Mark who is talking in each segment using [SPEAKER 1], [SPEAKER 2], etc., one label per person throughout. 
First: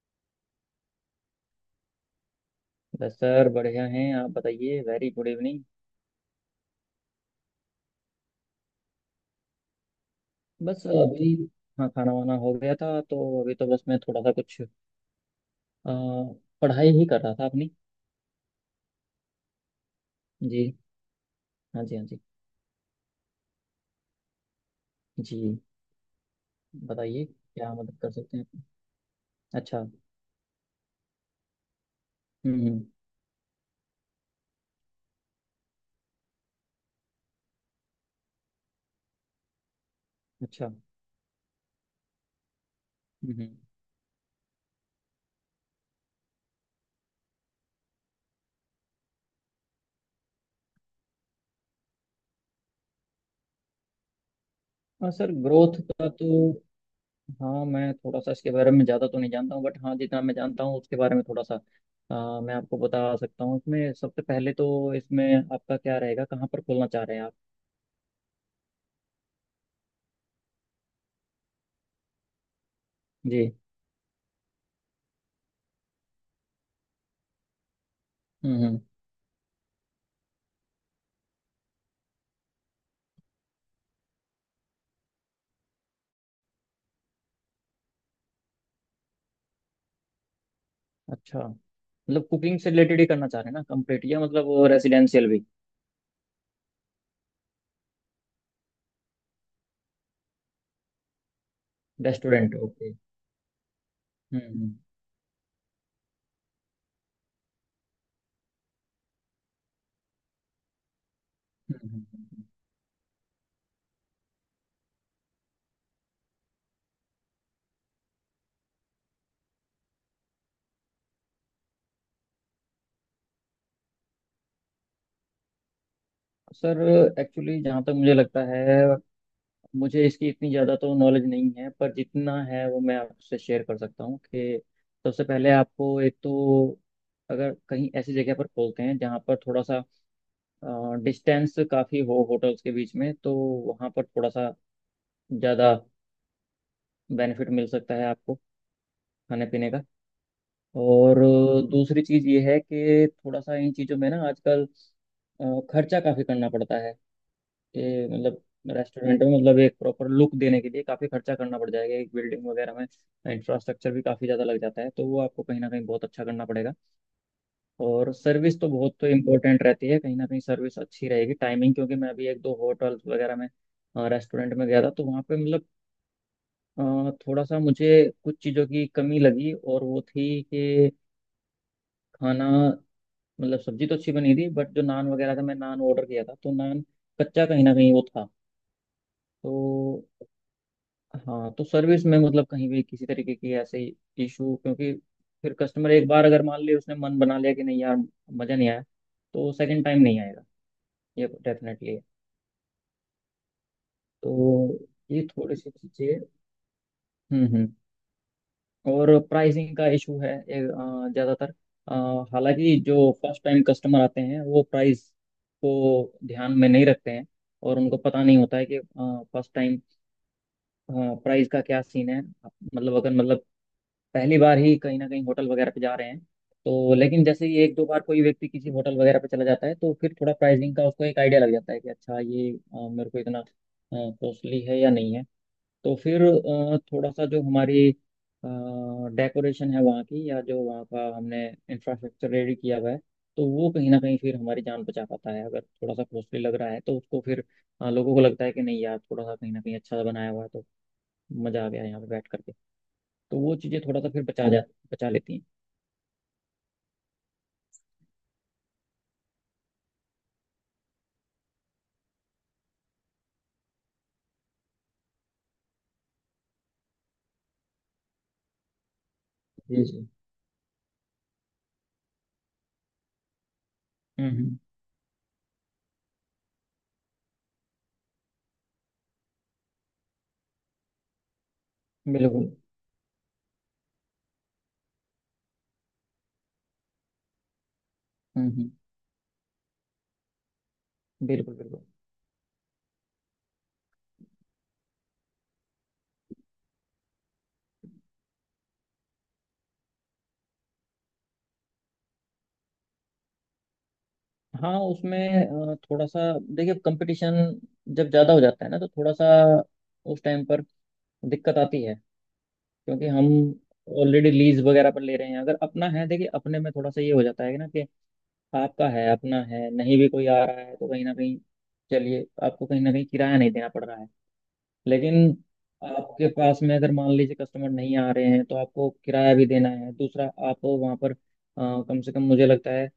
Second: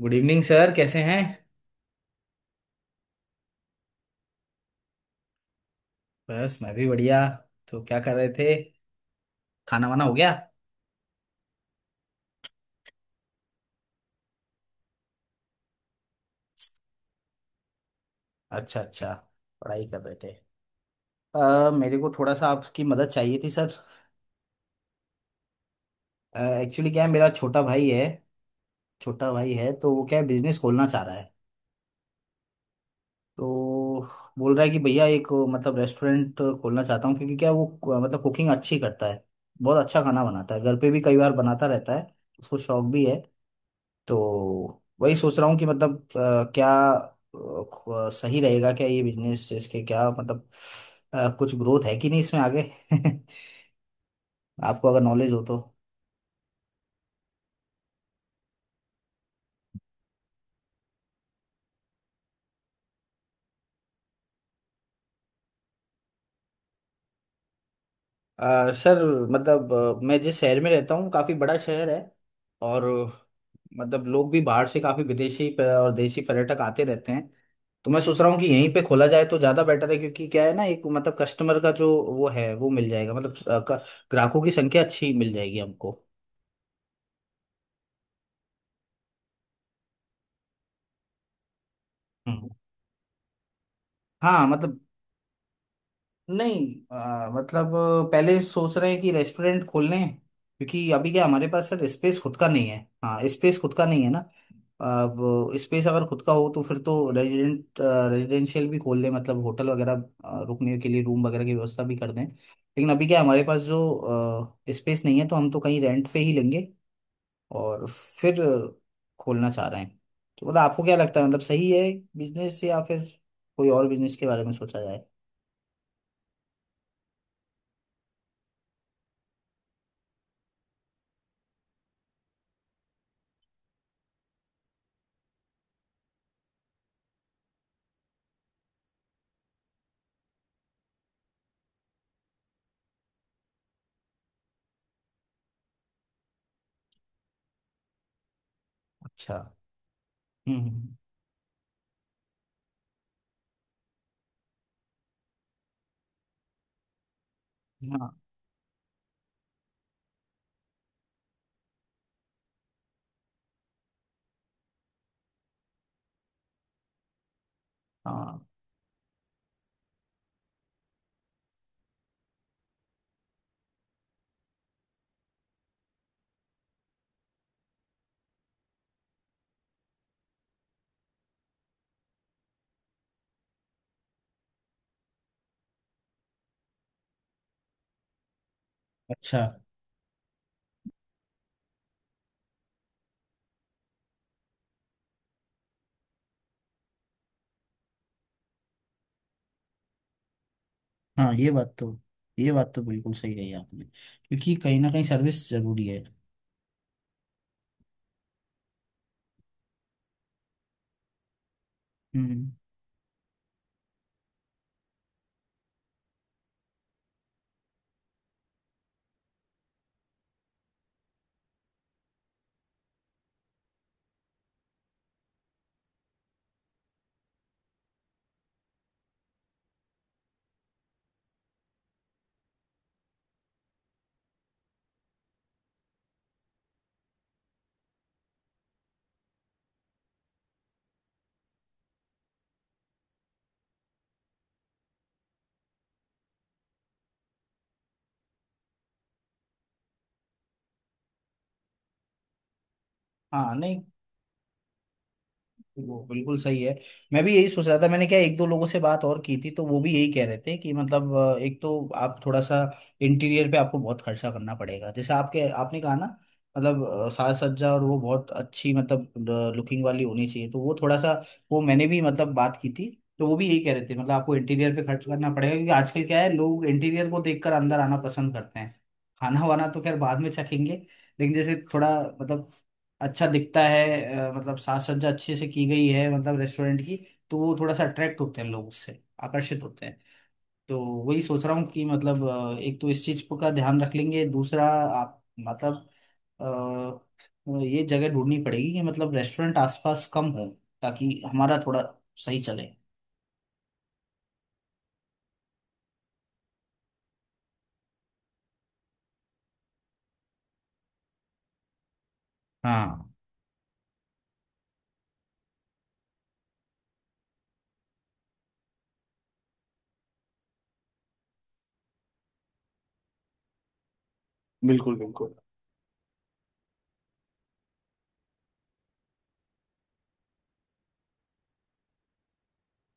[SPEAKER 1] Good evening sir, कैसे हैं।
[SPEAKER 2] बस सर बढ़िया हैं। आप बताइए। Very good evening.
[SPEAKER 1] बस मैं भी बढ़िया। तो क्या कर रहे थे, खाना वाना हो गया।
[SPEAKER 2] बस अभी। हाँ, खाना वाना हो गया था तो अभी तो बस मैं थोड़ा सा कुछ अ, पढ़ाई ही कर रहा था अपनी।
[SPEAKER 1] अच्छा अच्छा, पढ़ाई कर रहे थे।
[SPEAKER 2] जी। हाँ जी,
[SPEAKER 1] मेरे
[SPEAKER 2] हाँ
[SPEAKER 1] को
[SPEAKER 2] जी।
[SPEAKER 1] थोड़ा सा आपकी मदद चाहिए थी सर।
[SPEAKER 2] जी,
[SPEAKER 1] एक्चुअली क्या है,
[SPEAKER 2] बताइए,
[SPEAKER 1] मेरा छोटा
[SPEAKER 2] क्या
[SPEAKER 1] भाई
[SPEAKER 2] मदद
[SPEAKER 1] है।
[SPEAKER 2] कर सकते हैं आपकी?
[SPEAKER 1] छोटा भाई है
[SPEAKER 2] अच्छा।
[SPEAKER 1] तो वो क्या है, बिजनेस खोलना चाह रहा है।
[SPEAKER 2] हम्म।
[SPEAKER 1] तो बोल रहा है कि भैया एक मतलब रेस्टोरेंट खोलना चाहता हूँ, क्योंकि क्या है, वो मतलब कुकिंग अच्छी करता है। बहुत अच्छा खाना बनाता है,
[SPEAKER 2] अच्छा।
[SPEAKER 1] घर पे भी कई बार बनाता रहता है। उसको शौक भी है।
[SPEAKER 2] हम्म हम्म।
[SPEAKER 1] तो वही सोच रहा हूँ कि मतलब सही रहेगा क्या ये बिजनेस, इसके क्या मतलब कुछ ग्रोथ है कि नहीं इसमें आगे। आपको अगर
[SPEAKER 2] हाँ सर,
[SPEAKER 1] नॉलेज हो तो।
[SPEAKER 2] ग्रोथ का तो हाँ, मैं थोड़ा सा इसके बारे में ज़्यादा तो नहीं जानता हूँ बट हाँ, जितना मैं जानता हूँ उसके बारे में थोड़ा सा मैं आपको बता सकता हूँ। इसमें सबसे पहले तो इसमें आपका क्या रहेगा, कहाँ पर खोलना चाह रहे हैं आप।
[SPEAKER 1] सर, मतलब मैं जिस शहर में रहता हूँ काफ़ी बड़ा शहर है। और
[SPEAKER 2] जी।
[SPEAKER 1] मतलब लोग भी बाहर से काफ़ी विदेशी और देशी पर्यटक आते रहते हैं। तो मैं सोच रहा हूँ कि
[SPEAKER 2] हम्म।
[SPEAKER 1] यहीं पे खोला जाए तो ज़्यादा बेटर है, क्योंकि क्या है ना, एक मतलब कस्टमर का जो वो है वो मिल जाएगा। मतलब ग्राहकों की संख्या अच्छी मिल जाएगी हमको।
[SPEAKER 2] अच्छा, मतलब
[SPEAKER 1] हम्म।
[SPEAKER 2] कुकिंग से रिलेटेड ही करना चाह रहे हैं ना कंप्लीट, या मतलब
[SPEAKER 1] हाँ
[SPEAKER 2] वो
[SPEAKER 1] मतलब
[SPEAKER 2] रेसिडेंशियल भी।
[SPEAKER 1] नहीं मतलब पहले सोच रहे हैं कि रेस्टोरेंट खोल लें, क्योंकि अभी क्या हमारे पास सर स्पेस खुद का
[SPEAKER 2] रेस्टोरेंट,
[SPEAKER 1] नहीं है।
[SPEAKER 2] ओके।
[SPEAKER 1] हाँ स्पेस खुद का नहीं है ना।
[SPEAKER 2] हम्म।
[SPEAKER 1] अब स्पेस अगर खुद का हो तो फिर तो रेजिडेंट रेजिडेंशियल भी खोल दें, मतलब होटल वगैरह, रुकने के लिए रूम वगैरह की
[SPEAKER 2] हम्म,
[SPEAKER 1] व्यवस्था भी
[SPEAKER 2] हम्म,
[SPEAKER 1] कर दें।
[SPEAKER 2] हम्म।
[SPEAKER 1] लेकिन अभी क्या हमारे पास जो स्पेस नहीं है तो हम तो कहीं रेंट पे ही लेंगे। और फिर खोलना चाह रहे हैं। तो मतलब आपको क्या लगता है, मतलब सही है बिजनेस, या फिर कोई और बिजनेस के बारे में सोचा जाए।
[SPEAKER 2] सर, एक्चुअली जहाँ तक मुझे लगता है, मुझे इसकी इतनी ज़्यादा तो नॉलेज नहीं है, पर जितना है वो मैं आपसे शेयर कर सकता हूँ कि सबसे पहले आपको एक तो अगर कहीं ऐसी जगह पर खोलते हैं जहाँ पर थोड़ा सा डिस्टेंस काफ़ी हो होटल्स के बीच में, तो वहाँ पर थोड़ा सा ज़्यादा बेनिफिट मिल सकता है आपको
[SPEAKER 1] अच्छा।
[SPEAKER 2] खाने पीने का।
[SPEAKER 1] हम्म हम्म।
[SPEAKER 2] और दूसरी चीज ये है कि थोड़ा सा इन चीजों में ना आजकल अ, खर्चा काफी करना पड़ता है। कि
[SPEAKER 1] हाँ
[SPEAKER 2] मतलब रेस्टोरेंट में मतलब एक प्रॉपर लुक देने के लिए काफी खर्चा करना पड़ जाएगा, एक बिल्डिंग वगैरह में। इंफ्रास्ट्रक्चर भी काफी ज्यादा लग जाता है, तो वो आपको कहीं ना कहीं बहुत अच्छा करना पड़ेगा। और
[SPEAKER 1] हाँ।
[SPEAKER 2] सर्विस तो बहुत तो इम्पोर्टेंट रहती है, कहीं ना कहीं सर्विस अच्छी रहेगी, टाइमिंग। क्योंकि मैं अभी एक दो होटल वगैरह में रेस्टोरेंट में गया था, तो वहाँ पे मतलब थोड़ा सा मुझे कुछ चीज़ों की कमी लगी, और वो थी कि खाना, मतलब सब्जी तो अच्छी बनी थी, बट जो नान वगैरह था, मैं नान ऑर्डर किया था, तो नान कच्चा कहीं ना कहीं वो था।
[SPEAKER 1] अच्छा।
[SPEAKER 2] तो हाँ, तो सर्विस में मतलब कहीं भी किसी तरीके की ऐसे इशू, क्योंकि फिर कस्टमर एक बार अगर मान ले उसने मन बना लिया कि नहीं यार, मज़ा नहीं आया, तो सेकंड टाइम नहीं आएगा। ये
[SPEAKER 1] हाँ ये बात
[SPEAKER 2] डेफिनेटली
[SPEAKER 1] तो,
[SPEAKER 2] है।
[SPEAKER 1] ये बात तो बिल्कुल सही कही आपने, क्योंकि
[SPEAKER 2] तो
[SPEAKER 1] कहीं ना कहीं
[SPEAKER 2] ये
[SPEAKER 1] सर्विस
[SPEAKER 2] थोड़ी सी
[SPEAKER 1] जरूरी है।
[SPEAKER 2] चीज़ें। हम्म। और प्राइसिंग का इशू है ये, ज़्यादातर अ,
[SPEAKER 1] हम्म।
[SPEAKER 2] हालांकि जो फर्स्ट टाइम कस्टमर आते हैं वो प्राइस को ध्यान में नहीं रखते हैं, और उनको पता नहीं होता है कि फर्स्ट टाइम प्राइस का क्या सीन है, मतलब अगर मतलब पहली बार ही कहीं ना कहीं होटल वगैरह पे जा रहे हैं तो। लेकिन जैसे ही एक दो बार कोई व्यक्ति किसी होटल वगैरह पे चला जाता है, तो फिर थोड़ा प्राइसिंग का उसको एक आइडिया लग जाता है कि अच्छा, ये मेरे को इतना कॉस्टली है या नहीं है। तो फिर थोड़ा सा जो हमारी डेकोरेशन है वहाँ की, या जो वहाँ का हमने इंफ्रास्ट्रक्चर रेडी किया हुआ है, तो वो कहीं ना कहीं फिर हमारी जान बचा पाता है। अगर थोड़ा सा कॉस्टली लग रहा है तो उसको फिर लोगों को लगता है कि नहीं यार, थोड़ा सा कहीं ना कहीं अच्छा बनाया हुआ है तो मज़ा आ गया यहाँ पे बैठ करके। तो
[SPEAKER 1] हाँ
[SPEAKER 2] वो चीज़ें
[SPEAKER 1] नहीं
[SPEAKER 2] थोड़ा सा फिर बचा लेती हैं।
[SPEAKER 1] वो बिल्कुल सही है। मैं भी यही सोच रहा था। मैंने क्या एक दो लोगों से बात और की थी, तो वो भी यही कह रहे थे कि मतलब एक तो आप थोड़ा सा इंटीरियर पे आपको बहुत खर्चा करना पड़ेगा, जैसे आपके आपने कहा ना। मतलब साज सज्जा और वो बहुत अच्छी, मतलब लुकिंग
[SPEAKER 2] जी
[SPEAKER 1] वाली
[SPEAKER 2] जी।
[SPEAKER 1] होनी चाहिए, तो वो थोड़ा सा। वो मैंने भी मतलब बात की थी, तो वो भी यही कह रहे थे मतलब
[SPEAKER 2] हम्म
[SPEAKER 1] आपको
[SPEAKER 2] हम्म,
[SPEAKER 1] इंटीरियर पे खर्च करना पड़ेगा, क्योंकि आजकल क्या है लोग इंटीरियर को देखकर अंदर आना पसंद करते हैं। खाना वाना तो खैर बाद में चखेंगे, लेकिन जैसे थोड़ा
[SPEAKER 2] बिल्कुल।
[SPEAKER 1] मतलब अच्छा दिखता है, मतलब साज सज्जा अच्छे से की गई है मतलब रेस्टोरेंट की, तो वो थोड़ा सा अट्रैक्ट होते हैं,
[SPEAKER 2] हम्म
[SPEAKER 1] लोग
[SPEAKER 2] हम्म,
[SPEAKER 1] उससे आकर्षित होते हैं। तो वही सोच
[SPEAKER 2] बिल्कुल
[SPEAKER 1] रहा हूँ
[SPEAKER 2] बिल्कुल।
[SPEAKER 1] कि मतलब एक तो इस चीज का ध्यान रख लेंगे, दूसरा आप मतलब ये जगह ढूंढनी पड़ेगी कि मतलब रेस्टोरेंट आसपास कम हो, ताकि हमारा थोड़ा सही चले।
[SPEAKER 2] हाँ, उसमें थोड़ा सा देखिए, कंपटीशन जब ज़्यादा हो जाता है ना तो थोड़ा सा उस टाइम पर दिक्कत आती है। क्योंकि
[SPEAKER 1] हाँ
[SPEAKER 2] हम ऑलरेडी लीज वगैरह पर ले रहे हैं। अगर अपना है, देखिए अपने में थोड़ा सा ये हो जाता है कि ना कि आपका है, अपना है, नहीं भी कोई आ रहा है तो कहीं ना कहीं चलिए आपको कहीं ना कहीं किराया नहीं देना पड़ रहा है। लेकिन आपके पास में अगर मान लीजिए कस्टमर नहीं आ रहे हैं तो आपको किराया भी देना है। दूसरा आप वहाँ पर कम से कम मुझे लगता है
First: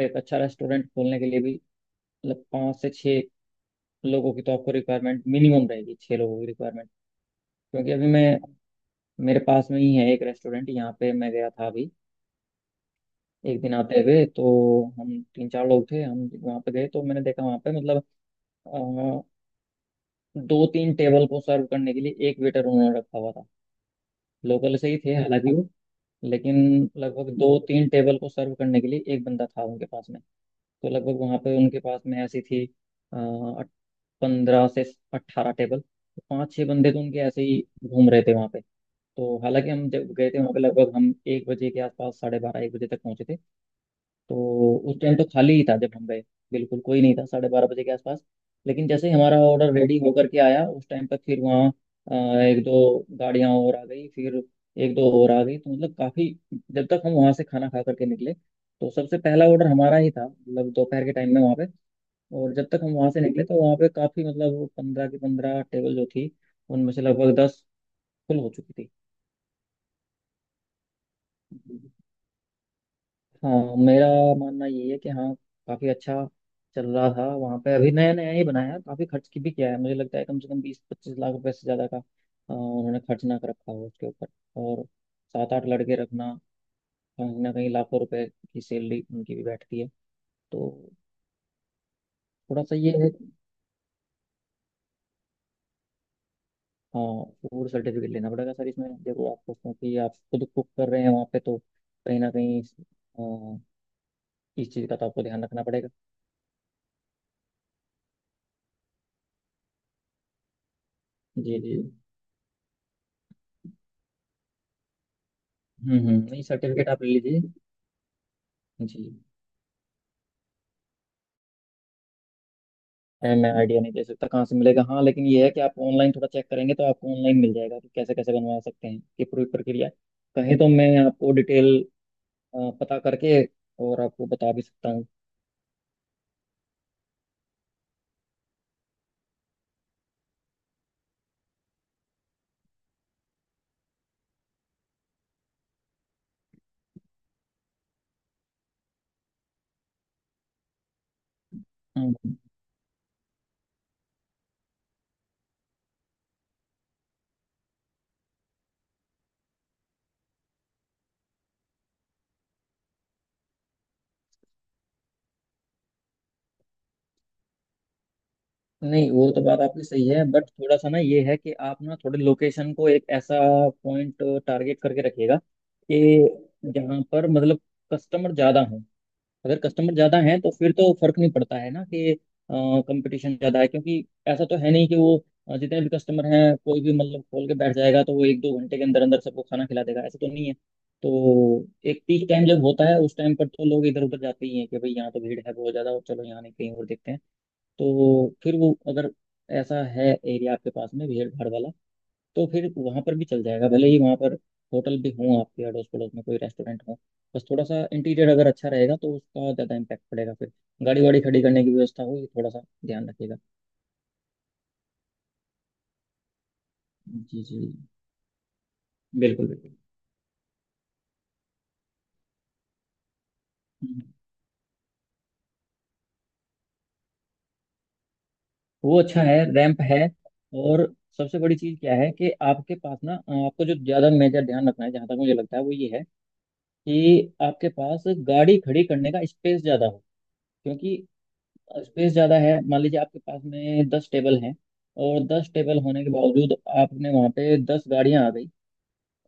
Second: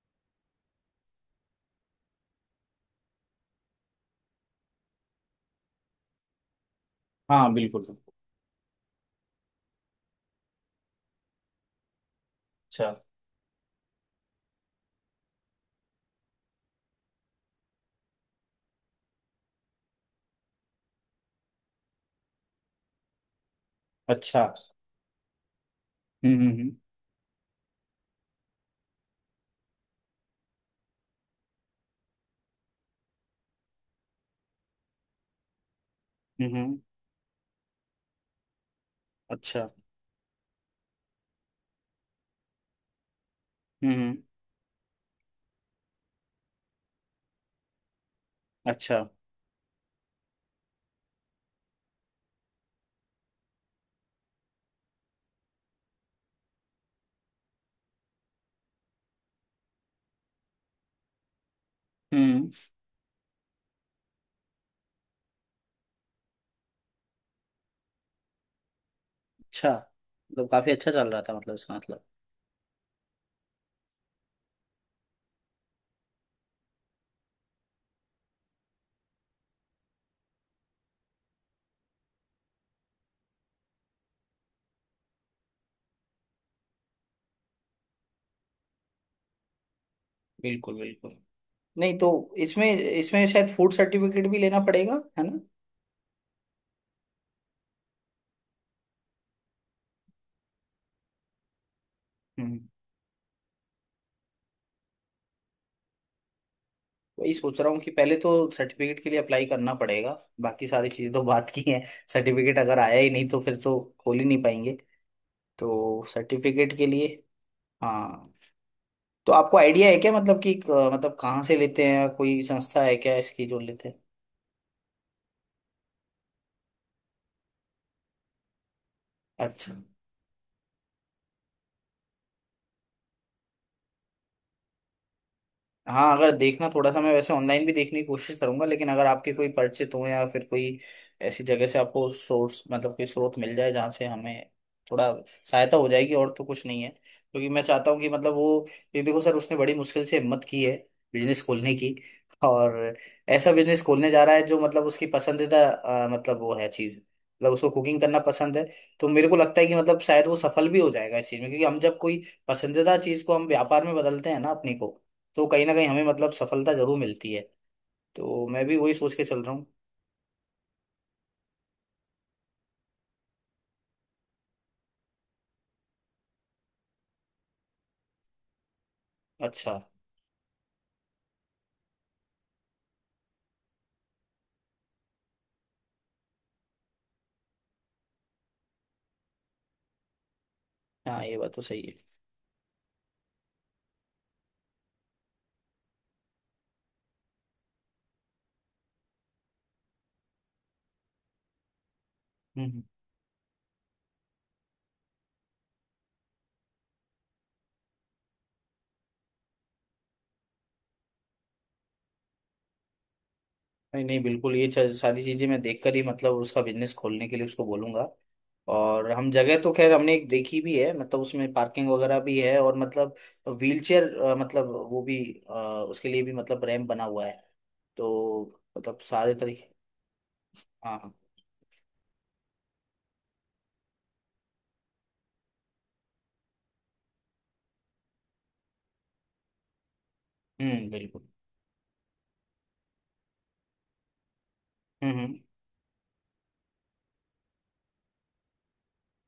[SPEAKER 2] एक अच्छा रेस्टोरेंट खोलने के लिए भी मतलब पाँच से छः लोगों की तो आपको रिक्वायरमेंट मिनिमम रहेगी, छः लोगों की रिक्वायरमेंट।
[SPEAKER 1] हाँ बिल्कुल।
[SPEAKER 2] क्योंकि अभी मैं, मेरे पास में ही है एक रेस्टोरेंट, यहाँ पे मैं गया था अभी
[SPEAKER 1] अच्छा
[SPEAKER 2] एक दिन आते हुए, तो हम तीन चार लोग थे, हम वहाँ पे गए तो मैंने देखा वहाँ पे मतलब अ, दो तीन टेबल को सर्व करने के लिए एक वेटर उन्होंने रखा हुआ था।
[SPEAKER 1] अच्छा।
[SPEAKER 2] लोकल से ही थे हालांकि वो,
[SPEAKER 1] हम्म।
[SPEAKER 2] लेकिन लगभग दो तीन टेबल को सर्व करने के लिए एक बंदा था उनके पास में। तो लगभग वहाँ पे उनके पास में ऐसी थी 15 से 18 टेबल, तो पाँच छः
[SPEAKER 1] हम्म।
[SPEAKER 2] बंदे तो उनके ऐसे ही घूम रहे थे वहाँ पे। तो
[SPEAKER 1] अच्छा।
[SPEAKER 2] हालांकि हम जब गए थे वहाँ पे, लगभग हम 1 बजे के आसपास, 12:30, 1 बजे तक पहुँचे थे,
[SPEAKER 1] हम्म।
[SPEAKER 2] तो उस टाइम तो खाली ही था जब हम गए, बिल्कुल कोई नहीं था 12:30 बजे के आसपास। लेकिन
[SPEAKER 1] अच्छा।
[SPEAKER 2] जैसे ही हमारा ऑर्डर रेडी होकर के आया उस टाइम पर फिर वहाँ अ, एक दो गाड़ियाँ और आ गई, फिर एक दो और आ गई, तो मतलब काफ़ी। जब तक हम वहाँ से खाना खा करके निकले तो सबसे पहला ऑर्डर हमारा ही था, मतलब दोपहर के टाइम में वहाँ पे।
[SPEAKER 1] हम्म।
[SPEAKER 2] और जब तक हम वहाँ से निकले तो वहाँ पे काफ़ी, मतलब 15 की 15 टेबल जो थी उनमें से लगभग 10 फुल हो चुकी
[SPEAKER 1] अच्छा, मतलब काफी अच्छा चल रहा था, मतलब इसका
[SPEAKER 2] थी।
[SPEAKER 1] मतलब।
[SPEAKER 2] हाँ, मेरा मानना ये है कि हाँ, काफी अच्छा चल रहा था वहाँ पे। अभी नया नया ही बनाया है, काफी खर्च की भी किया है, मुझे लगता है कम से कम 20-25 लाख रुपए से ज्यादा का उन्होंने खर्च ना कर रखा हो उसके ऊपर। और सात आठ लड़के रखना, कहीं ना कहीं लाखों रुपए की सैलरी उनकी भी बैठती है।
[SPEAKER 1] बिल्कुल
[SPEAKER 2] तो
[SPEAKER 1] बिल्कुल। नहीं तो
[SPEAKER 2] थोड़ा
[SPEAKER 1] इसमें,
[SPEAKER 2] सा ये है कि
[SPEAKER 1] इसमें शायद फूड सर्टिफिकेट भी लेना पड़ेगा, है ना।
[SPEAKER 2] हाँ, फूड सर्टिफिकेट लेना पड़ेगा सर। इसमें देखो आपको, क्योंकि आप खुद कुक कर रहे हैं वहाँ पे, तो कहीं ना
[SPEAKER 1] हम्म।
[SPEAKER 2] कहीं अ, इस चीज का तो आपको ध्यान रखना पड़ेगा।
[SPEAKER 1] वही सोच रहा हूँ कि पहले तो सर्टिफिकेट के लिए अप्लाई करना पड़ेगा। बाकी सारी चीज़ें तो बात
[SPEAKER 2] जी
[SPEAKER 1] की
[SPEAKER 2] जी।
[SPEAKER 1] हैं। सर्टिफिकेट अगर आया ही नहीं तो फिर तो खोल ही नहीं पाएंगे। तो
[SPEAKER 2] हम्म, नहीं
[SPEAKER 1] सर्टिफिकेट के
[SPEAKER 2] सर्टिफिकेट आप
[SPEAKER 1] लिए।
[SPEAKER 2] ले लीजिए।
[SPEAKER 1] हाँ
[SPEAKER 2] जी।
[SPEAKER 1] तो आपको आइडिया है क्या, मतलब कि मतलब कहाँ से लेते हैं, कोई संस्था है क्या
[SPEAKER 2] है,
[SPEAKER 1] इसकी
[SPEAKER 2] मैं
[SPEAKER 1] जो
[SPEAKER 2] आइडिया
[SPEAKER 1] लेते
[SPEAKER 2] नहीं
[SPEAKER 1] हैं।
[SPEAKER 2] दे सकता कहाँ से मिलेगा, हाँ लेकिन ये है कि आप ऑनलाइन थोड़ा चेक करेंगे तो आपको ऑनलाइन मिल जाएगा कि कैसे कैसे बनवा सकते हैं, ये पूरी
[SPEAKER 1] अच्छा।
[SPEAKER 2] प्रक्रिया। कहें तो मैं आपको डिटेल पता करके और आपको बता भी सकता हूँ।
[SPEAKER 1] हाँ अगर देखना, थोड़ा सा मैं वैसे ऑनलाइन भी देखने की कोशिश करूंगा, लेकिन अगर आपके कोई परिचित हो या फिर कोई ऐसी जगह से आपको सोर्स, मतलब कोई स्रोत मिल जाए जहाँ से हमें थोड़ा सहायता हो जाएगी। और तो कुछ नहीं है, क्योंकि मैं चाहता हूँ कि मतलब वो, ये देखो सर, उसने बड़ी मुश्किल से हिम्मत की है बिजनेस खोलने की।
[SPEAKER 2] हम्म।
[SPEAKER 1] और ऐसा बिजनेस खोलने जा रहा है जो मतलब उसकी पसंदीदा मतलब वो है चीज़, मतलब उसको कुकिंग करना पसंद है। तो मेरे को लगता है कि मतलब शायद वो सफल भी हो जाएगा इस चीज़ में, क्योंकि हम जब कोई पसंदीदा चीज़ को हम व्यापार में बदलते हैं ना अपनी को, तो कहीं ना कहीं हमें मतलब सफलता जरूर मिलती है। तो मैं भी वही
[SPEAKER 2] नहीं,
[SPEAKER 1] सोच के
[SPEAKER 2] वो तो
[SPEAKER 1] चल रहा
[SPEAKER 2] बात
[SPEAKER 1] हूँ।
[SPEAKER 2] आपकी सही है बट थोड़ा सा ना ये है कि आप ना थोड़े लोकेशन को एक ऐसा पॉइंट टारगेट करके रखिएगा कि जहाँ पर मतलब कस्टमर ज़्यादा हो। अगर
[SPEAKER 1] अच्छा।
[SPEAKER 2] कस्टमर ज्यादा हैं तो फिर तो फर्क नहीं पड़ता है ना कि कंपटीशन ज्यादा है, क्योंकि ऐसा तो है नहीं कि वो जितने भी कस्टमर हैं कोई भी मतलब खोल के बैठ जाएगा तो वो 1-2 घंटे के अंदर अंदर सबको खाना खिला देगा, ऐसा तो नहीं है।
[SPEAKER 1] हाँ ये बात तो
[SPEAKER 2] तो
[SPEAKER 1] सही है।
[SPEAKER 2] एक पीक टाइम जब होता है उस टाइम पर तो लोग इधर उधर जाते ही हैं कि भाई, यहाँ तो भीड़ है बहुत ज्यादा और चलो यहाँ नहीं, कहीं और देखते हैं। तो फिर वो अगर ऐसा है एरिया आपके पास में भीड़ भाड़ वाला, तो
[SPEAKER 1] हम्म
[SPEAKER 2] फिर
[SPEAKER 1] हम्म।
[SPEAKER 2] वहां पर भी चल जाएगा, भले ही वहां पर होटल भी हों आपके अड़ोस पड़ोस में, कोई रेस्टोरेंट हो। बस थोड़ा सा इंटीरियर अगर अच्छा रहेगा तो उसका ज़्यादा इम्पैक्ट पड़ेगा फिर। गाड़ी वाड़ी खड़ी करने की व्यवस्था हो, ये थोड़ा सा ध्यान रखिएगा।
[SPEAKER 1] नहीं नहीं बिल्कुल, ये सारी चीजें मैं देखकर ही मतलब उसका बिजनेस खोलने के
[SPEAKER 2] जी
[SPEAKER 1] लिए
[SPEAKER 2] जी
[SPEAKER 1] उसको बोलूंगा। और हम
[SPEAKER 2] बिल्कुल
[SPEAKER 1] जगह तो
[SPEAKER 2] बिल्कुल।
[SPEAKER 1] खैर हमने एक देखी भी है, मतलब उसमें पार्किंग वगैरह भी है और मतलब
[SPEAKER 2] हम्म।
[SPEAKER 1] व्हीलचेयर, मतलब वो भी अ, उसके लिए भी मतलब रैंप बना हुआ है। तो मतलब
[SPEAKER 2] वो अच्छा
[SPEAKER 1] सारे
[SPEAKER 2] है,
[SPEAKER 1] तरीके।
[SPEAKER 2] रैंप है। और
[SPEAKER 1] हाँ हाँ।
[SPEAKER 2] सबसे बड़ी चीज़ क्या है कि आपके पास ना आपको जो ज़्यादा मेजर ध्यान रखना है जहाँ तक मुझे लगता है वो ये है कि आपके पास गाड़ी खड़ी करने का स्पेस ज़्यादा हो। क्योंकि
[SPEAKER 1] बिल्कुल।
[SPEAKER 2] स्पेस ज़्यादा है, मान लीजिए आपके पास में 10 टेबल हैं, और
[SPEAKER 1] हम्म।
[SPEAKER 2] 10 टेबल होने के बावजूद आपने वहाँ पे 10 गाड़ियाँ आ गई,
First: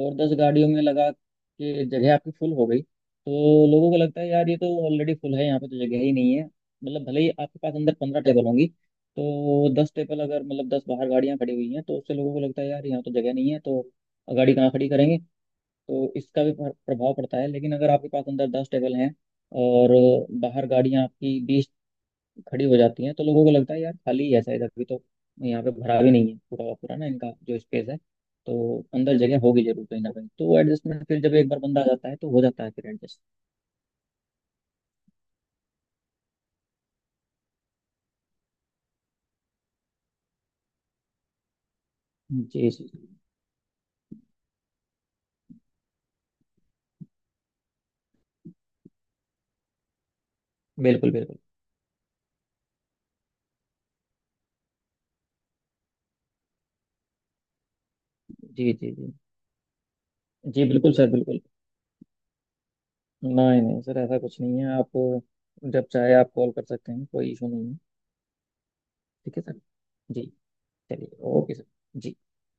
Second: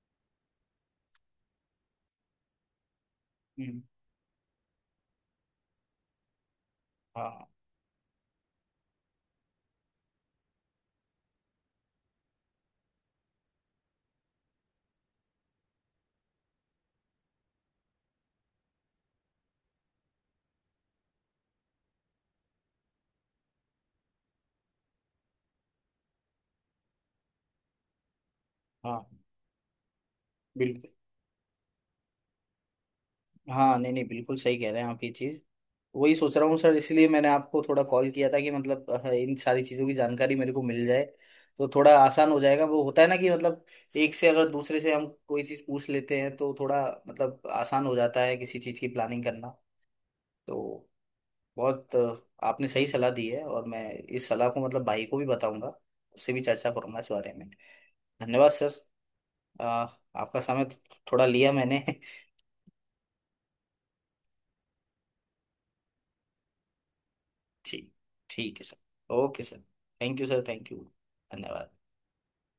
[SPEAKER 2] और 10 गाड़ियों में लगा के जगह आपकी फुल हो गई, तो
[SPEAKER 1] हम्म।
[SPEAKER 2] लोगों को लगता है यार ये तो ऑलरेडी फुल है, यहाँ पे तो जगह ही नहीं है, मतलब भले ही
[SPEAKER 1] हाँ।
[SPEAKER 2] आपके पास अंदर 15 टेबल होंगी। तो 10 टेबल अगर, मतलब 10 बाहर गाड़ियाँ खड़ी हुई हैं तो उससे लोगों को लगता है यार यहाँ तो जगह नहीं है तो गाड़ी कहाँ खड़ी करेंगे। तो इसका भी प्रभाव पड़ता है। लेकिन अगर आपके पास अंदर 10 टेबल हैं और बाहर गाड़ियाँ आपकी 20 खड़ी हो जाती हैं तो लोगों को लगता है यार खाली ही है शायद अभी तो, यहाँ पे भरा भी नहीं है पूरा का पूरा ना इनका जो स्पेस है, तो
[SPEAKER 1] हाँ
[SPEAKER 2] अंदर जगह होगी जरूर कहीं ना कहीं तो वो
[SPEAKER 1] बिल्कुल।
[SPEAKER 2] एडजस्टमेंट फिर जब एक बार बंदा आ जाता है तो हो जाता है फिर एडजस्ट।
[SPEAKER 1] हाँ नहीं नहीं बिल्कुल सही कह रहे हैं आप ये चीज। वही सोच रहा हूँ सर, इसलिए मैंने आपको थोड़ा कॉल किया था कि मतलब इन सारी चीज़ों की जानकारी मेरे को मिल जाए, तो थोड़ा आसान हो जाएगा।
[SPEAKER 2] जी
[SPEAKER 1] वो
[SPEAKER 2] जी
[SPEAKER 1] होता है ना कि मतलब एक से, अगर दूसरे से हम कोई चीज़ पूछ लेते हैं तो थोड़ा मतलब आसान हो जाता है किसी चीज़ की प्लानिंग करना। तो
[SPEAKER 2] बिल्कुल बिल्कुल।
[SPEAKER 1] बहुत आपने सही सलाह दी है, और मैं इस सलाह को मतलब भाई को भी बताऊंगा, उससे भी चर्चा करूंगा इस बारे में। धन्यवाद सर।
[SPEAKER 2] जी जी। जी
[SPEAKER 1] अ, आपका
[SPEAKER 2] जी
[SPEAKER 1] समय
[SPEAKER 2] बिल्कुल सर
[SPEAKER 1] थोड़ा
[SPEAKER 2] बिल्कुल।
[SPEAKER 1] लिया मैंने।
[SPEAKER 2] नहीं नहीं सर, ऐसा कुछ नहीं है आप जब चाहे आप कॉल कर सकते हैं, कोई इशू नहीं है।
[SPEAKER 1] ठीक ठीक है सर,
[SPEAKER 2] ठीक
[SPEAKER 1] ओके
[SPEAKER 2] है
[SPEAKER 1] सर।
[SPEAKER 2] सर।
[SPEAKER 1] थैंक यू
[SPEAKER 2] जी,
[SPEAKER 1] सर, थैंक यू।
[SPEAKER 2] चलिए ओके सर।
[SPEAKER 1] धन्यवाद।
[SPEAKER 2] जी।